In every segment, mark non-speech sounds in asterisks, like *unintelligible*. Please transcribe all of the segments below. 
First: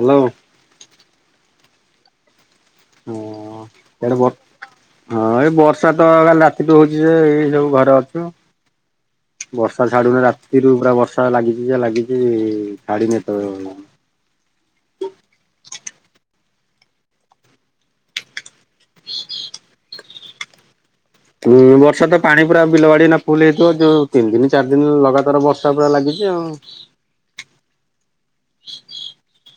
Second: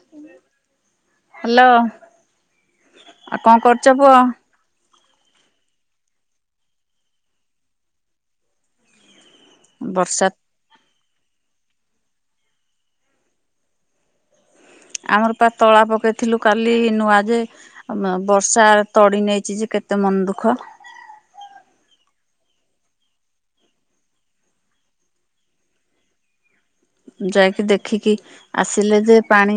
Hello. Hello. ଆଉ ହଁ କଣ କରୁଛ ଇଆଡ଼େ ପୁଅ? ବ ହଁ ଏଇ ବର୍ଷା ତ କାଲି ରାତିଠୁ ହଉଛି ଯେ ଏଇ ସବୁ ଘରେ ଅଛୁ ଆଉ। ବର୍ଷା ଛାଡୁନି ରାତିରୁ ପୁରା ବର୍ଷା ଲାଗିଛି ଯେ ଲାଗିଛି ଛାଡିିନି ଏ ତେବେଳ ପର୍ଯ୍ୟନ୍ତ। ଆମର ପା ତଳା ପକେଇଥିଲୁ କାଲି ନୂଆ ଯେ ଆ ମ ବର୍ଷା ତଡି ନେଇଛି ଯେ କେତେ ମନ ଦୁଃଖ। ହୁଁ ବର୍ଷା ତ ପାଣି ପୁରା ବିଲ ବାଡି ଏଇନା ଫୁଲ୍ ହେଇଯାଇଥିବ। ଯୋଉ ତିନି ଦିନ ଚାରି ଦିନ ଲଗାତାର ବର୍ଷ ର୍ଷା ପୁରା ଲାଗିଛି ଆଉ। ଯାଇକି ଦେଖିକି ଆସିଲେ ଯେ ପାଣି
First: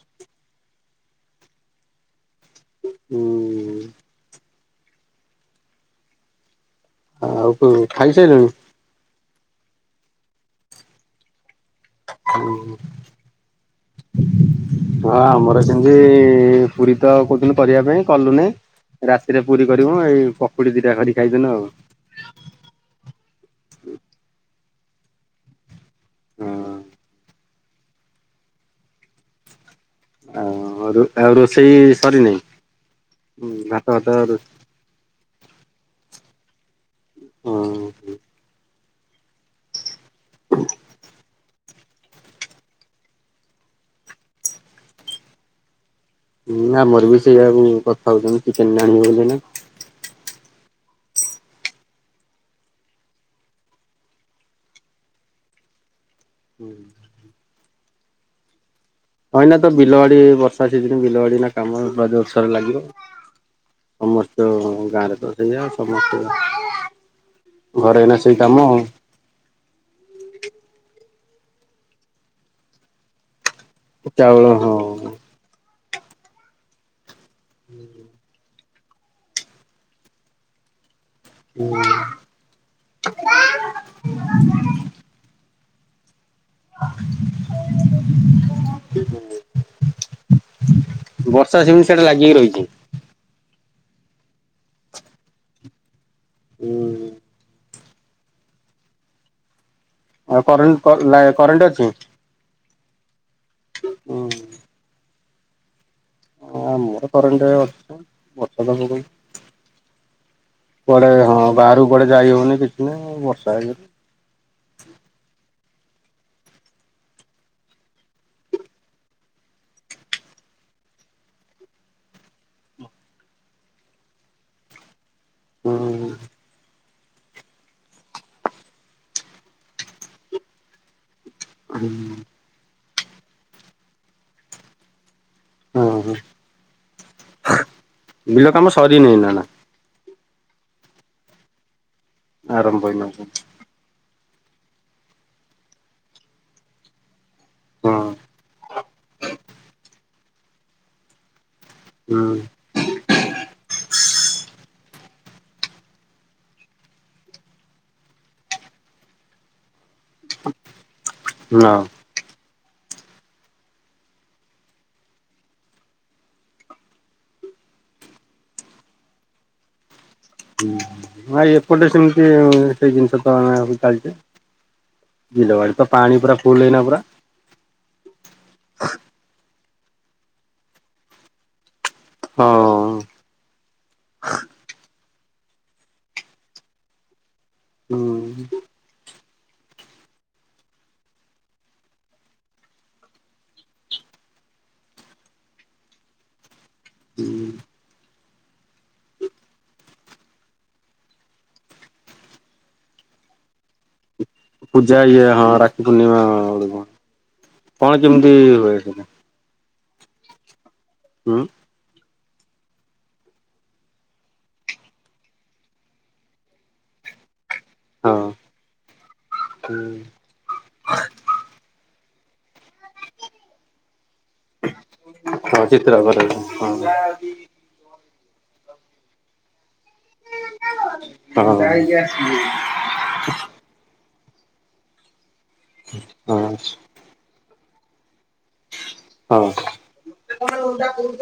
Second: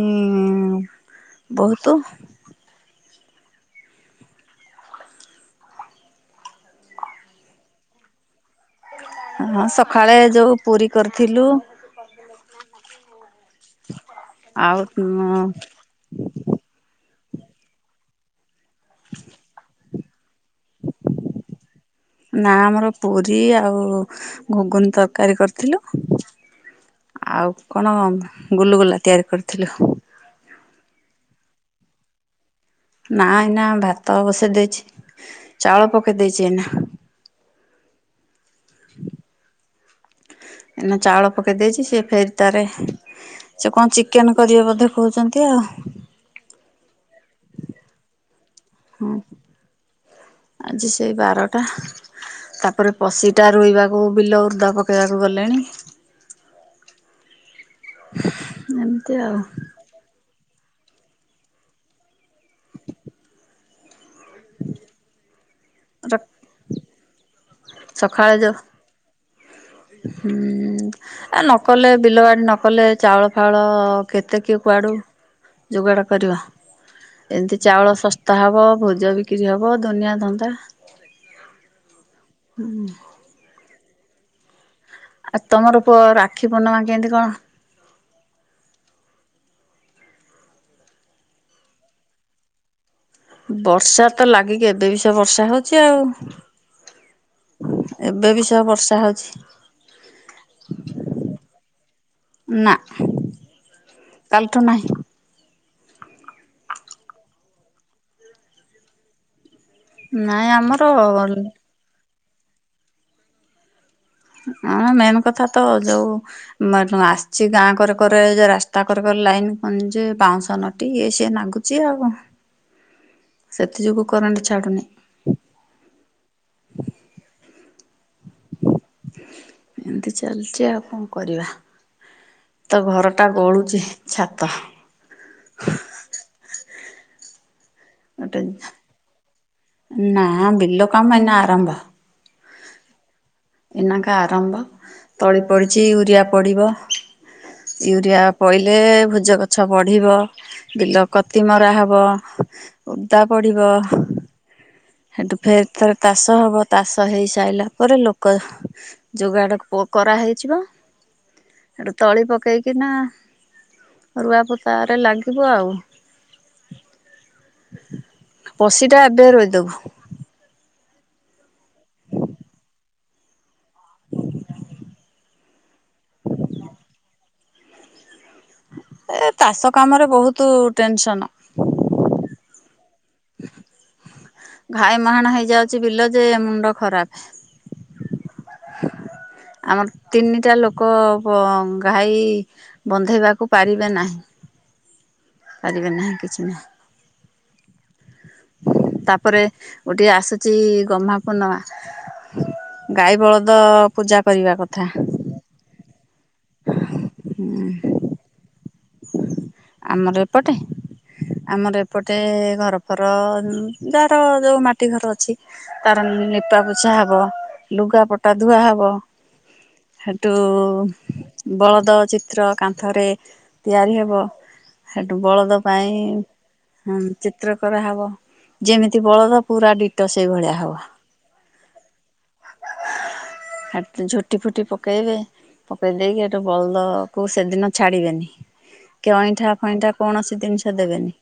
ବହୁତ। ହୁଁଉଁ। ଆଉ କଣ ଖାଇସାରିଲୁଣି? ହଁ ସକାଳେ ଯୋଉ ପୁରୀ କରିଥିଲୁ। ଆଉ ତୁମ ସେ ପୁରୀ ତ କହୁଥିଲୁ କରିବା ପାଇଁ କଲୁନେଇଁ? ରାତିରେ ପୁରୀ କରିବୁ ଏଇ ପକୁଡି ଦିଟା କରି ଖାଇଦେନୁ ଆଉ। ନା ଆମର ପୁରୀ ଆଉ ଘୁଗୁନି ତରକାରୀ କରିଥିଲୁ। ହଁ ଆଉ କଣ ଗୁଲୁଗୁଲା ତିଆରି କରିଥିଲୁ। ଆ ଆଉ ରୁ ରୋଷେଇ ସରିନି ନାଁ ଏଇନା ଭାତ ବସେଇ ଦେଇଛି ଚାଉଳ ପକେଇ ଦେଇଛି ଏଇନା ହୁଁ। ଏନା ଚାଉଳ ପକେଇ ଦେଇଛି ସେ ଫେର ତାରେ ସେ କଣ ଚିକେନ କରିବେ ବୋଧେ କହୁଛନ୍ତି ଆଉ। ହୁଁ ଆମର ବି ସେଇଆକୁ କଥା ହଉଛନ୍ତି ଚିକେନ ଆଣିବୁ ବୋଲି ଏହିନା। ଆଜି ସେଇ ବାରଟା। ତାପରେ ପଶିଟା ରୋଇବାକୁ ବିଲ ଉଦା ପକାଇବାକୁ ଗଲେଣି। ହୁଁ। ଏମିତି ଆଉ। ହଇନା ତ ବିଲବାଡି ବର୍ଷା ସିଯିନି ବିଲବାଡି ନା କାମ ଜୋର୍ ସୋର୍ ରେ ଲାଗିବ। ସମସ୍ତ ଗାଁରେ ତ ସେଇଆ ଆଉ ସମସ୍ତେ ଘରେ ଏଇନା ସକାଳେ ସେଇ ଯୋଉ କାମ ଆଉ। ହୁଁ ଆ ନ କଲେ ବିଲ ବାଡି ନକଲେ ଚାଉଳ ଫାଉଳ ହଉ କେତେ ଚାଉଳ କିଏ ହଁ କୁଆଡ଼ୁ ଯୋଗାଡ଼ କରିବ ଏମିତି ଚାଉଳ ଶସ୍ ତା ହବ ଭୋଜ ବିକ୍ରି ହବ ଦୁନିଆ ଧନ୍ଦା। ହୁଁ। ହୁଁ। ଆଉ ତମର ପୁଅ ରାକ୍ଷୀ ପୂର୍ଣ୍ଣିମା କେମିତି କଣ? *unintelligible* ବର୍ଷା ସେମିତି ସିଆଡେ ଲାଗିକି ରହିଛି। ବର୍ଷା ତ ଲାଗିକି ଏବେ ବି ସେ ବର୍ଷା ହଉଛି ଆଉ। ହୁଁ। ଏବେ ବି ସେ ବର୍ଷା ହଉଛି। ଆଉ କରେଣ୍ଟ, କ ଲା କରେଣ୍ଟ ଅଛି? ନା ହୁଁ କାଲିଠୁ ନାହିଁ,। ହଁ ଆମର କରେଣ୍ଟ ଅଛ ଦବ କଣ? ନାଇଁ ଆମର ଗ କୁଆଡ଼େ ଯାଇହଉନି କିଛି ନାହିଁ ବର୍ଷା ହେଇଯାଉ ଆମର ମେନ୍ କଥା ତ ଯୋଉ ଆସିଛି ଗାଁ କରେ କରେ ରାସ୍ତା କରେ କରେ ଲାଇନ ଯେ ବାଉଁଶ ନଟି ଇଏ ସିଏ ନାଗୁ ଚି ଆଉ କଣ ସେଥି ଯୋଗୁ କରେଣ୍ଟ ଛାଡୁନି। ହୁଁ ଉ। ଏମିତି ଚାଲିଛି ଆଉ କଣ କରିବା। *unintelligible* ତ ଘରଟା ଗଳୁଛି ଛାତ। ହଁ ହଁ ଗୋଟେ ବିଲ କାମ ସରିନି ନା ନା। ନା ବିଲ କାମ ଏଇନା ଆରମ୍ଭ। ଆରମ୍ଭ ହୋଇନଥିବା। ଏଇନାକେ ଆରମ୍ଭ ତଳି ପଡିଛି ୟୁରିଆ ପଡିବ ହଁ ୟୁରିଆ ପଡିଲେ ଭୁଜ ଗଛ ବଢିବ ବିଲ କତି ମରା ହବ। ହୁଁ ଓଦା ପଡିବ। ହେଠୁ ଫେର୍ ଥରେ ତାଷ ହବ ତାଷ ହେଇସାରିଲା ପରେ ଲୋକ ଯୋଗାଡ଼ କରା ହେଇଚି ପା। ନାଁ ତଳି ପକେଇକି ନା ରୁଆ ପୋତାରେ ଲାଗିବୁ ଆଉ। ପଶି ଟା ଏବେ ରୋଇଦବୁ। ଭାଇ ଏପଟେ ସେମିତି ସେଇ ଜିନିଷ ତ ଚାଲିଛି। *unintelligible* ତ ପାଣି ପୁରା ଫୁଲ୍ ଏଇନା ପୁରା। ଏ ଚାଷ କାମରେ ବହୁତ ଟେନସନ। ହଁ ଘାଇ ମୁହାଣ ହେଇଯାଉଚି ବିଲଯେ ମୁଣ୍ଡ ଖରାପ। ହୁଁ *inaudible* ଆମର ତିନିଟା ଲୋକ ଘାଇ ବନ୍ଧେଇବାକୁ ପାରିବେ ନାହିଁ। ପାରିବେ ନାହିଁ କିଛି ନାହିଁ। ହୁଁ ତାପରେ ଗୋଟିଏ ଆସୁଛି ଗହ୍ମା ପୂର୍ଣିମା। ଗାଈ ବଳଦ ପୂଜା କରିବା। କଥା ପୂଜା ଇଏ ହବ ରାକ୍ଷୀ ପୂର୍ଣିମା ବେଳକୁ କଣ କେମିତି ହୁଏ ସେଟା? ଆମର ଏପଟେ ହୁଁ ଆମର ଏପଟେ ଘରଫର ଯାର ଯୋଉ ମାଟି ଘର ଅଛି ତାର ନିପା ପୋଛା ହବ। ଲୁଗା ହଁ ପଟା ଧୁଆ ହବ। ସେଠୁ ବଳଦ ଚିତ୍ର କାନ୍ଥରେ ତିଆରି ହବ। ସେଠୁ ବଳଦ ହଁ ପାଇଁ ଚିତ୍ର କରାଯାଏ ହଁ ହୁଁ ଚି ଚିତ୍ର କରା ହବ। ଯେମିତି ବଳଦ ପୁରା ଡିଟୋ ସେଇଭଳିଆ ହବ। ହଁ କାହିଁକି ଆସିବୁ? ଝୋଟି ଫୋଟି ପକେଇବେ, ପକେଇ ଦେଇକି ହେଟୁ ବଳଦ କୁ ସେଦିନ ଛାଡିବେନି, କି ଅଇଁଠା ଫଇଁଠା କୌଣସି ଜିନିସ ଦେବେନି।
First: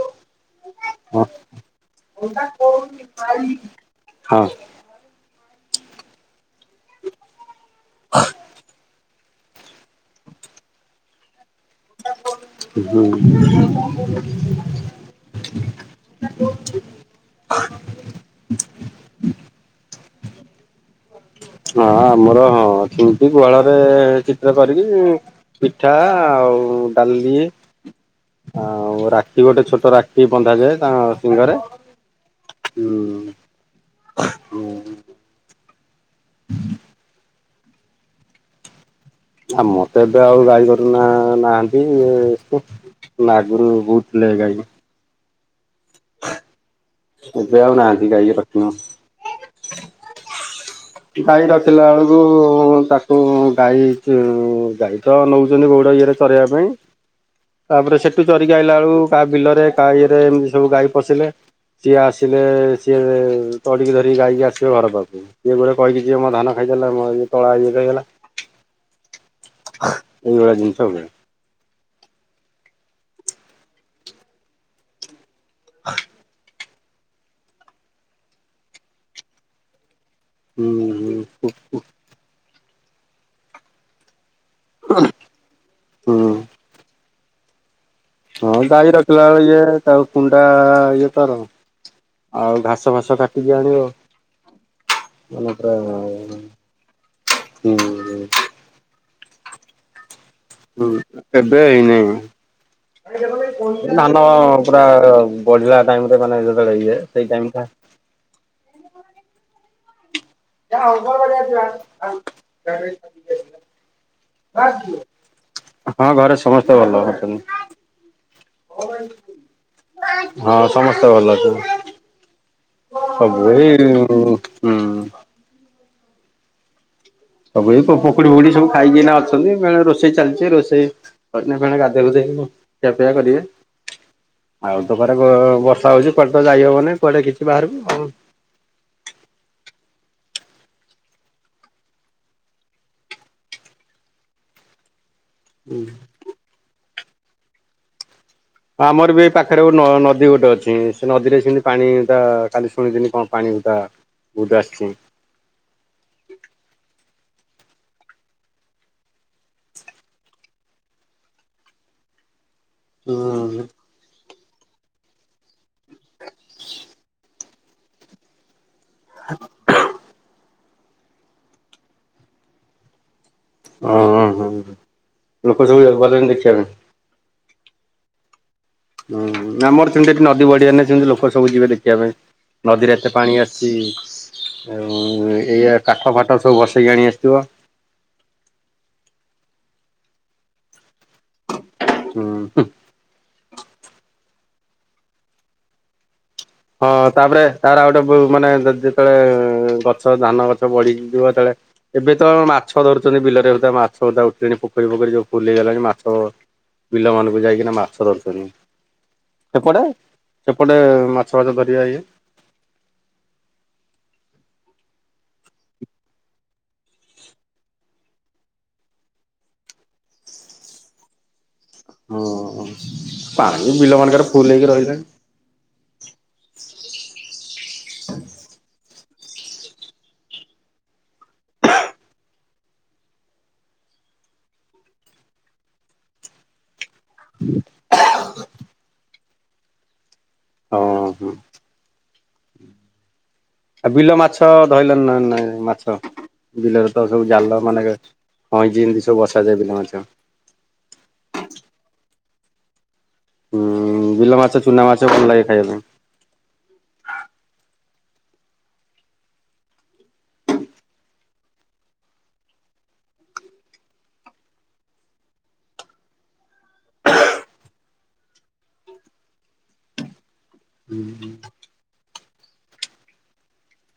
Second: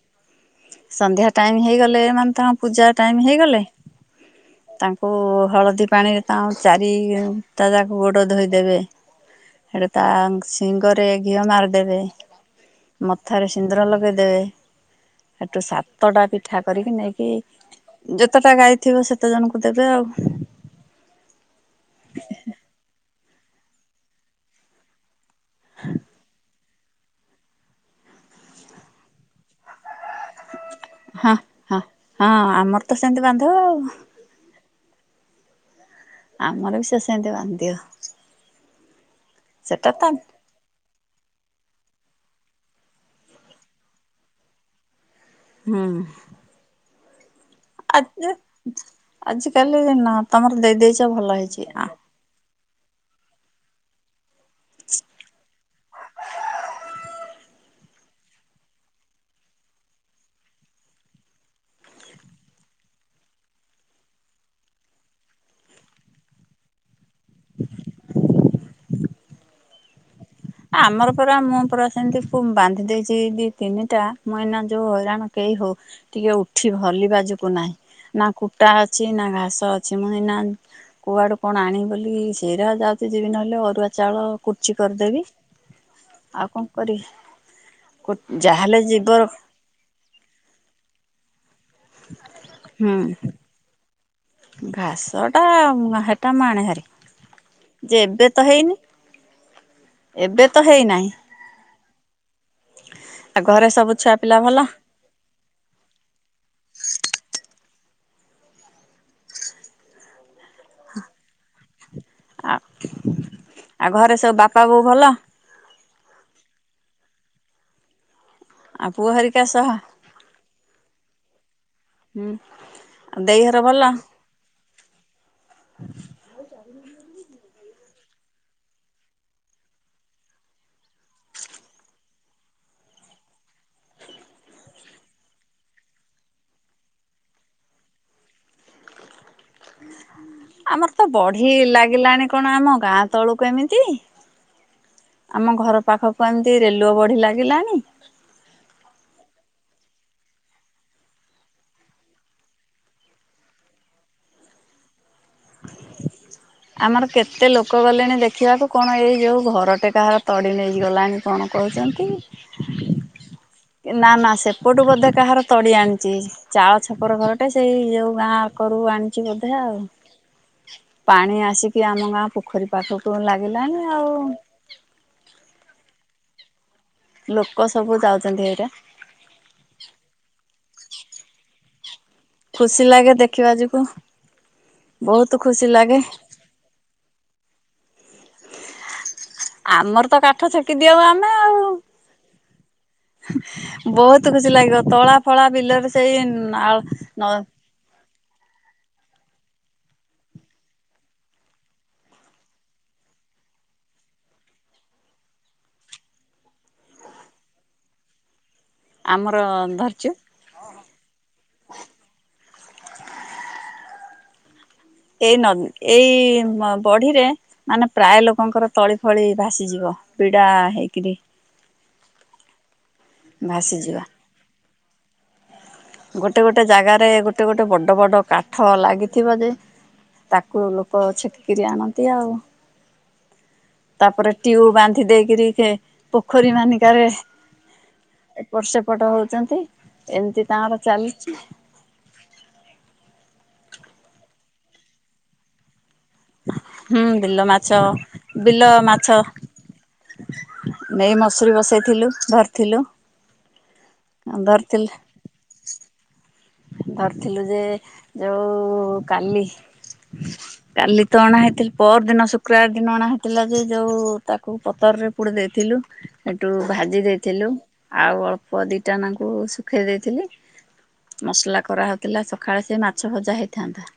ସନ୍ଧ୍ୟା ଟାଇମ ହେଇଗଲେ, ମାନେ ତାଙ୍କ ପୂଜା ଟାଇମ ହେଇଗଲେ ହଁ ତା ଓ ହଳଦୀ ପାଣିରେ ତାଙ୍କ ଚାରିଟା ଜାକ ଗୋଡ଼ ଧୋଇଦେବେ। ସେଠୁ ତା ଶିଙ୍ଗରେ ଘିଅ ମାରିଦେବେ ହୁଁ ହଁ ମଥାରେ ସିନ୍ଦୁର ଲଗେଇଦେବେ, ସେଠୁ ସାତଟା ପିଠା କରିକି ନେଇକି ଯେତେଟା ଗାଈ ଥିବ ସେତେ ଜଣଙ୍କୁ ଦେବେ ଆଉ ହଁ ଆମର ହଁ ସେମତି ଗୁହାଳରେ ଚିତ୍ର କରିକି ପିଠା ଆଉ ଡାଲି ଆଉ ରାକ୍ଷୀ ଗୋଟେ ଛୋଟ ରା କି ବନ୍ଧାଯାଏ ତାଙ୍କ ହଁ ଶିଙ୍ଗରେ ହଁ ହଁ ଆମର ତ ହୁଁ ସେମିତି ବାନ୍ଧିବ ଆଉ ହଁ ଆମର ବି ସେ ସେମିତି ବାନ୍ଧିଅ। ଆଉ ମତେ ଏବେ ଆଉ ଗାଈ ନା ନାହାନ୍ତି ଆଗରୁ ବହୁତଥିଲେ ଗାଈ ହଁ ଏବେ ଆଉ ଆ ନାହାନ୍ତି ଗାଈ ରଖିନୁ ଆଜ କାଲି ନା ତମର ଦେଇ ଦେ ଗାଈ ରଖିଲା ବେଳକୁ ତାକୁ ଗାଈ ଗାଈ ତ ନେଉଛନ୍ତି ବଉଡ଼ ଇଏରେ ଚରାଇବା ପାଇଁ ତାପରେ ସେଠୁ ଚରିକି ଆଇଲା ବେଳକୁ କା ବିଲରେ କା ଇଏରେ ଏମିତି ସବୁ ଗାଈ ପଶିଲେ। ସିଏ ଆସିଲେ ସିଏ ତଡ଼ିକି ଧରିକି ଗାଇକି ଆସିବେ ଘର ପାଖକୁ ଇଏ ଗୋଟେ କହିକି ଯଏ ମୋ ଧାନ ଖାଇଦାରଲା ମୋ ଇଏ ତଳା ଇଏ ହେଇଗଲା। ଏଇ ଭଳିଆ ଜିନିଷ ହୁଏ। ପୁରା ମୁଁ ପୁରା ସେମିତି ବାନ୍ଧି ଦେଇଛି ଦି ତିନିଟା ମଇନା ଯୋଉ ହଇରାଣ କେହି ହଉ ଟିକେ ଉ ଏଠି ଭଲ ବାଜକୁ ନାହିଁ ନା କୁଟା ଅଛି ନା ଘାସ ଅଛି ମୁଁ ଇନା ହୁଁ କୁଆଡୁ ହୁଁ କଣ ଆଣ ବୋଲି ସେଇଟା ଯାଉଛି ଯିବି ନହେଲେ ଅରୁଆ ଚାଉଳ କୁର୍ଚି କରିଦେବି। ହୁଁ ଆଉ କଣ କରି ହଁ ଗାଈ ରଖିଲା ବେଳଳେ ଇଏ ତାଉ କୁଣ୍ଡା ଇଏ କର ଆଉ ହୁଁ ଘାସ ଫାସ କାଟିକି ଆଣିବ। ଘାସ ଟା ମାନେ ପୁରା ହେଟା ମାଣ ହାରି ହୁଁ ଯେ ଏବେ ତ ହେଇନି ଏବେ ତ ହଁ ହେଇନାହିଁ ଏବେ ହେଇନି ଆଉ ଘରେ ସବୁ ଛୁଆ ଧାନ ପିଲା ଭଲ ପୁରା ବଢ଼ିଲା ଟାଇମରେ ମାନେ ଯେତେବେଳେ ଇଏ ସେଇ ଟାଇମ ଟା ଯ ହଉ ବଆଛ ଆଉ ଆ ଆଉ ଘରେ ସବୁ ବାପା ବୋଉ ଭଲ। ହଁ ଘରେ ସମସ୍ତେ ଭଲ ହେଛନ୍ ଆଉ ପୁଅ ହାରିକା ସହ ହଁ ସମସ୍ତେ ଭଲ ଅଛନ୍ତି। ହୁଁ। ଆଉ ଦେଇ ସବୁ ଘର ଭଲ ଏଇ ହ ହୁଁ। *unintelligible* ସବୁ ଏଇ ପୋକୁଡି ଫୁଡି ସବୁ ଖାଇକିନା ଅଛନ୍ତି ରୋଷେଇ ଚାଲିଛି ରୋଷେଇ କ କ ଗାଧୋଇୁଧେଇ ଖିଆପିଆ କରିବେ। ଆଉ ତ ଘରେ ବର୍ଷା ହଉଛି କୁଆଡେ ତ ଯାଇ ହବନିଁ କୁଆଡେ କିଛି ବାହାରକୁ କଣ *unintelligible* ଆମର ତ ବଢି ଲାଗିଲାଣି କଣ ଆମ ଗାଁ ତଳକୁ ଏମିତି ଆମ ଘର ପାଖକୁ ଏମିତି ରେଲୁଅ ବଢି ଲାଗିଲାଣି ଆମର ବି ଏ ପାଖରେ ଗୋଟ ନଦୀ ଗୋଟେ ଅଛି ସେ ନଦୀରେ ସେମିତି ପାଣି କାଲି ଶୁଣିଦିନି କଣ ପାଣିକୁ ତା ଉଦା ସିଂ ଆମର କେତେ ଲୋକ ଗଲେଣି ଦେଖିବାକୁ କଣ ଏଇ ଯେଉଁ ଘରଟେ କାହାର ତଡ଼ି ନେଇଗଲାଣି କଣ କହୁଛନ୍ତି? ହୁଁ। ନା ନା ସେପଟୁ ବୋଧେ କାହାର ତଡ଼ି ଆଣିଛି ଚାଳ ଛପର ଘରଟେ ସେଇ ଯେଉଁ ଗାଁ କରୁ ଆଣିଛି ବୋଧେ ଆଉ। ପାଣି ଆସିକି ଆମ ଗାଁ ପୋଖରୀ ପାଖକୁ ଲାଗିଲାଣି ହଁ ଆଉ। ହଁ ଲୋକ ସବୁ ଗଲେଣି ଦେଖିବା ପାଇଁ ଲୋକ ସବୁ ଯାଉଛନ୍ତି ଏଇଟା ହୁଁ ଆମର ସେମିତି ଏଠି ନଦୀ ବଢ଼ି ହେନେ ସେମିତି ସବୁ ଯିବେ ଦେଖିବା ପାଇଁ ଖୁସି ନଦୀରେ ଲାଗେ ଏତେ ପାଣି ଦେଖିବା ଯୋଗୁ ଆସିଛି ବହୁତ ଆଉ ଖୁସି ଏଇଆ ଲାଗେ। କାଠ ଫାଟ ଟ ସବୁ ବସେଇକି ଆଣି ଆସିଥିବ। ଆମର ତ କାଠ ଛେକି ଦିଅଉ ଆମେ ଆଉ ହୁଁ ହୁଁ ବହୁତ ଖୁସି ଲାଗିବ ତଳା ଫଳା ବିଲରେ ସେଇ ନା ହଁ ତାପରେ ତାର ଆଉ ଗୋଟେ ମାନେ ଯେତେବେଳେ ଗଛ ଧାନ ଗଛ ବଢିଯିବ ଯେତେବେଳେ ଏବେ ତ ମାଛ ଧରୁଛନ୍ତି ବିଲରେ ମାଛଧା ଉଠିଲଣି ପୋଖରୀ ପୋଖରୀ ଯୋଉ ଫୁଲ ହେଇଗଲାଣି ମାଛ ବିଲମାନଙ୍କୁ ଯାଇକିନା ମାଛ ଧରଛନ୍ତି। ଆମର ଧରିଛୁ। ଏପଟେ ମାଛ ଫାଛ ଧରିବା ଇଏ ଏଇ ନଦ୍ ଏଇ ବଢିରେ ମାନେ ପ୍ରାୟ ଲୋକଙ୍କର ତଳି ଫଳି ଭାସିଯିବ ପିଡା ହେଇକିରି ହଁ ପାଣି ଭାସିଯିବ। ବିଲମାନଙ୍କରେ ଫୁଲ ହେଇକି ରହିଲାଣି। ଗୋଟେ ଗୋଟେ ଜାଗାରେ ଗୋଟେ ଗୋଟେ ବଡ଼ ବଡ଼ କାଠ ଲାଗିଥିବ ଯେ ତାକୁ ଲୋକ ଛିଟକିରି ଆଣନ୍ତି ଆଉ ତାପରେ ଟ୍ୟୁବ ବାନ୍ଧି ଦେଇକରି ପୋଖରୀ ମାନେଙ୍କେରେ *inaudible* ଏପଟ ସେପଟ ହଉଛନ୍ତି ଏମିତି ତାଙ୍କର ହଁ ହଁ ଚାଲିଛି। ଆଉ ବିଲ ମାଛ ଧରିଲ ନ ନାଇ ମାଛ? ବିଲରେ ହୁଁ ତ ସବୁ ବିଲ ଜାଲ ମାଛ ମାନେ ବିଲ ହଇଁଜି ଏମିତି ମାଛ ସବୁ ବସାଯାଏ ବିଲ ମାଛ। ନେଇ ମସୁରୀ ବସେଇଥିଲୁ ଧରିଥିଲୁ। ଉଁ ବିଲ ମାଛ ଚୁନା ଧରିଥିଲୁ ମାଛ ଭଲ ଲାଗେ ଖାଇବା ପାଇଁ। ଧରିଥିଲୁ ଯେ ଯୋଉ କାଲି କାଲି ତ ଅଣା ହେଇଥିଲ ପର ଦିନ ଶୁକ୍ରବାର ଦିନ ଅଣା ହେଇଥିଲା ଯେ ଯୋଉ ତାକୁ ପତରରେ ପୋଡ଼ି ଦେଇଥିଲୁ। ସେଠୁ ଭାଜି ଦେଇଥିଲୁ ଆଉ ଅଳ୍ପ ଦିଟାନାଙ୍କୁ ଶୁଖେଇ ଦେଇଥିଲି। ପାଇଁ ମସଲା କରାହଉଥିଲା ସକାଳେ ସେ ମାଛ ଭଜା ହେଇଥାନ୍ତା।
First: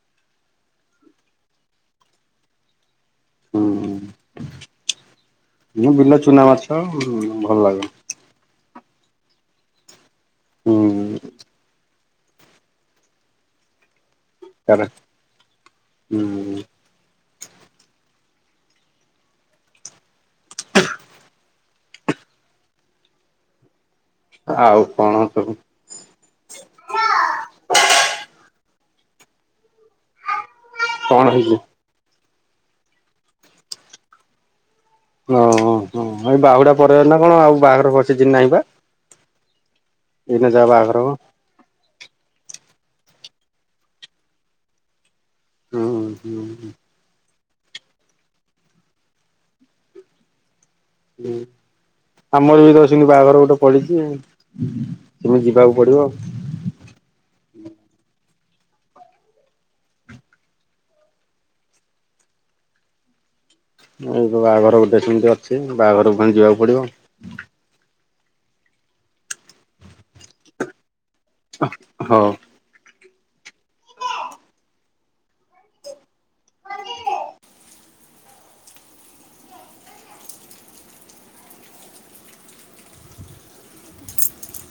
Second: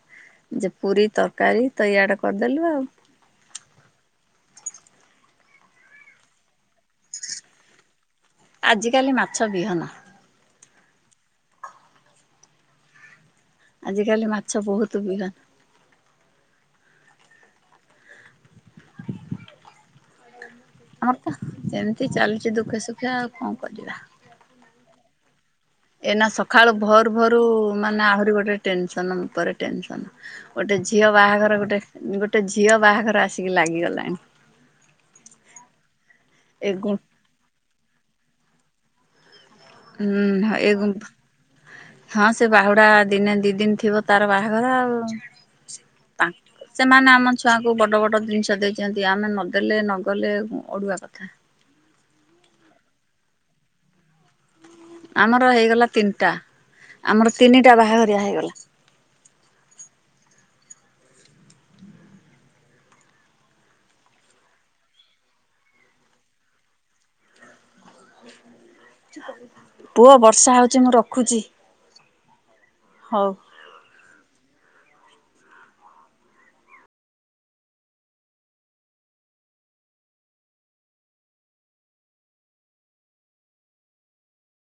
ଯେ ପୁରୀ ତରକାରୀ ତ ଇଆଡ଼େ କରିଦେଲୁ ଆଉ। ହୁଁ। ମୁଁ ବିଲ ଚୁନା ମାଛ ଅ ଭଲ ଲାଗେ। ଆଜିକାଲି ମାଛ ବିହନ ହୁଁ। ଆଜିକାଲି ମାଛ ତାର ବହୁତ ବିହନ। ହୁଁ। ଆମର ତ ଯେମିତି ଚାଲିଛି ଦୁଃଖେ ସୁଖେ ଆଉ କଣ କରିବା। ଆଉ କଣ ସବୁ? ଏନା ସକାଳୁ ଭର ଭରୁ ମାନେ ଆହୁରି ଗୋଟେ ଟେନସନ ଉପରେ ଟେନସନ ଗୋଟେ ଝି ଝିଅ କଣ ହେଇଛି? ବାହାଘର ଗୋଟେ ଗୋଟେ ଝିଅ ବାହାଘର ଆସିକି ଲାଗିଗଲାଣି। ଓ ହୋ ଏଇ ଏ ବାହୁଡା ଗୁ ପରେ ନା କଣ ଆଉ ବାହାଘର ସିଜିନ୍ ନାହିଁ ବା ଏଇନା ହୁଁ ଏ ଯାହା ବାହାଘର ହବ। ହଁ ସେ ବାହୁଡା ଦିନେ ଦି ଦିନ ଥିବ ତାର ବାହାଘର ଆଉ। ହୁଁ ତାଙ୍କ ହୁଁ ସେମାନେ ଆମ ଛୁଆଙ୍କୁ ବଡ଼ ବଡ଼ ଜିନିଷ ଦେଇଛନ୍ତି ଆମେ ନଦେଲେ ନଗଲେ ଅଡୁଆ ହୁଁ ଆମର ବି ତ ସିନ୍ତି ବାହାଘର ଗୋଟେ ପଡିଛି। ସେମିତି ଆମର ଯିବାକୁ ହେଇଗଲା ପଡିବ। ତିନିଟା ଆମର ତିନିଟା ବାହାଘରିଆ ହେଇଗଲା। ଏଇ ବାହାଘର ଗୋଟେ ସେମିତି ଅଛି ବାହାଘର ପୁଣି ଯିବାକୁ ପଡିବ। ପୁଅ ବର୍ଷା ହଉଛି ମୁଁ ରଖୁଛି। ହଉ। ହଉ।